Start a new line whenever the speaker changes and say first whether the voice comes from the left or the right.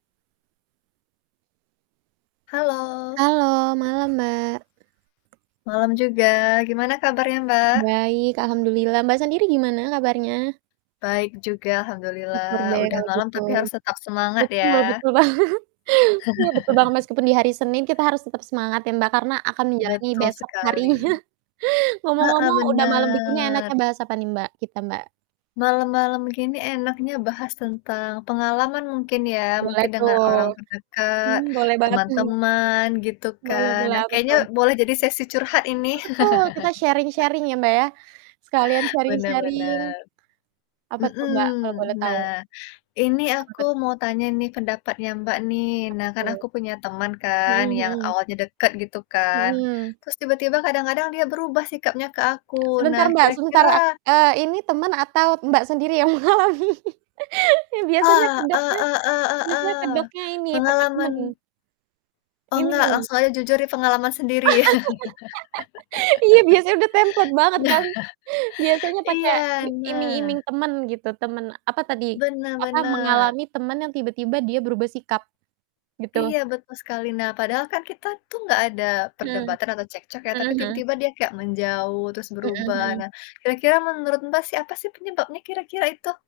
left: Halo.
right: Halo malam, Mbak.
left: Malam juga. Gimana kabarnya, Mbak?
right: Baik alhamdulillah. Mbak, sendiri gimana kabarnya?
left: Baik juga
right: Syukur
left: alhamdulillah.
right: deh
left: Udah
right: kalau
left: malam,
right: gitu.
left: tapi harus tetap semangat
right: Betul
left: ya.
right: betul banget. Iya betul banget, meskipun di hari Senin kita harus tetap semangat ya Mbak, karena akan menjalani
left: Betul
right: besok harinya.
left: sekali. Heeh,
right: Ngomong-ngomong udah malam begini
left: benar.
right: enaknya bahas apa nih Mbak, kita, Mbak?
left: Malam-malam gini enaknya bahas tentang pengalaman mungkin ya,
right: Boleh
left: mungkin
right: tuh.
left: dengan orang terdekat,
right: Mmm, boleh banget tuh.
left: teman-teman gitu
right: Boleh
left: kan,
right: boleh.
left: nah
right: Apa
left: kayaknya
right: tuh?
left: boleh jadi sesi curhat ini.
right: Eee, betul. Kita sharing-sharing ya Mbak, ya. Sekalian
left: Benar
right: sharing-sharing.
left: benar.
right: Apa tuh,
left: Mhm.
right: Mbak, kalau boleh tahu?
left: Nah, ini
right: Tentang
left: aku
right: apa tuh?
left: mau tanya nih pendapatnya Mbak, nih.
right: Apa
left: Nah, kan
right: tuh?
left: aku punya teman kan
right: Mhm
left: yang
right: mhm.
left: awalnya dekat gitu
right: Mhm,
left: kan,
right: ya.
left: terus tiba-tiba kadang-kadang dia berubah sikapnya ke aku,
right: Sebentar
left: nah
right: Mbak, sebentar.
left: kira-kira
right: Ak eee, ini teman atau Mbak, sendiri yang mengalami? Iya biasanya
left: Ah, e
right: kedoknya
left: e e
right: biasanya
left: e eh,
right: kedoknya ini pake teman.
left: pengalaman Oh, enggak,
right: Mhm.
left: langsung aja jujur ini pengalaman sendiri
right: Iya biasanya udah template banget
left: Nah
right: kan, biasanya pake
left: iya.
right: i
left: Nah
right: iming-iming teman gitu, teman, apa tadi,
left: Benar
right: apa,
left: benar.
right: mengalami teman yang tiba-tiba dia berubah sikap, gitu?
left: Iya betul sekali. Nah, padahal kan kita tuh enggak ada
right: Mmm.
left: perdebatan atau cekcok ya,
right: Mhm
left: tapi
right: mhm.
left: tiba-tiba dia kayak menjauh terus
right: Mhm
left: berubah.
right: mhm.
left: Nah, kira-kira menurut Mbak sih, apa sih penyebabnya kira-kira itu?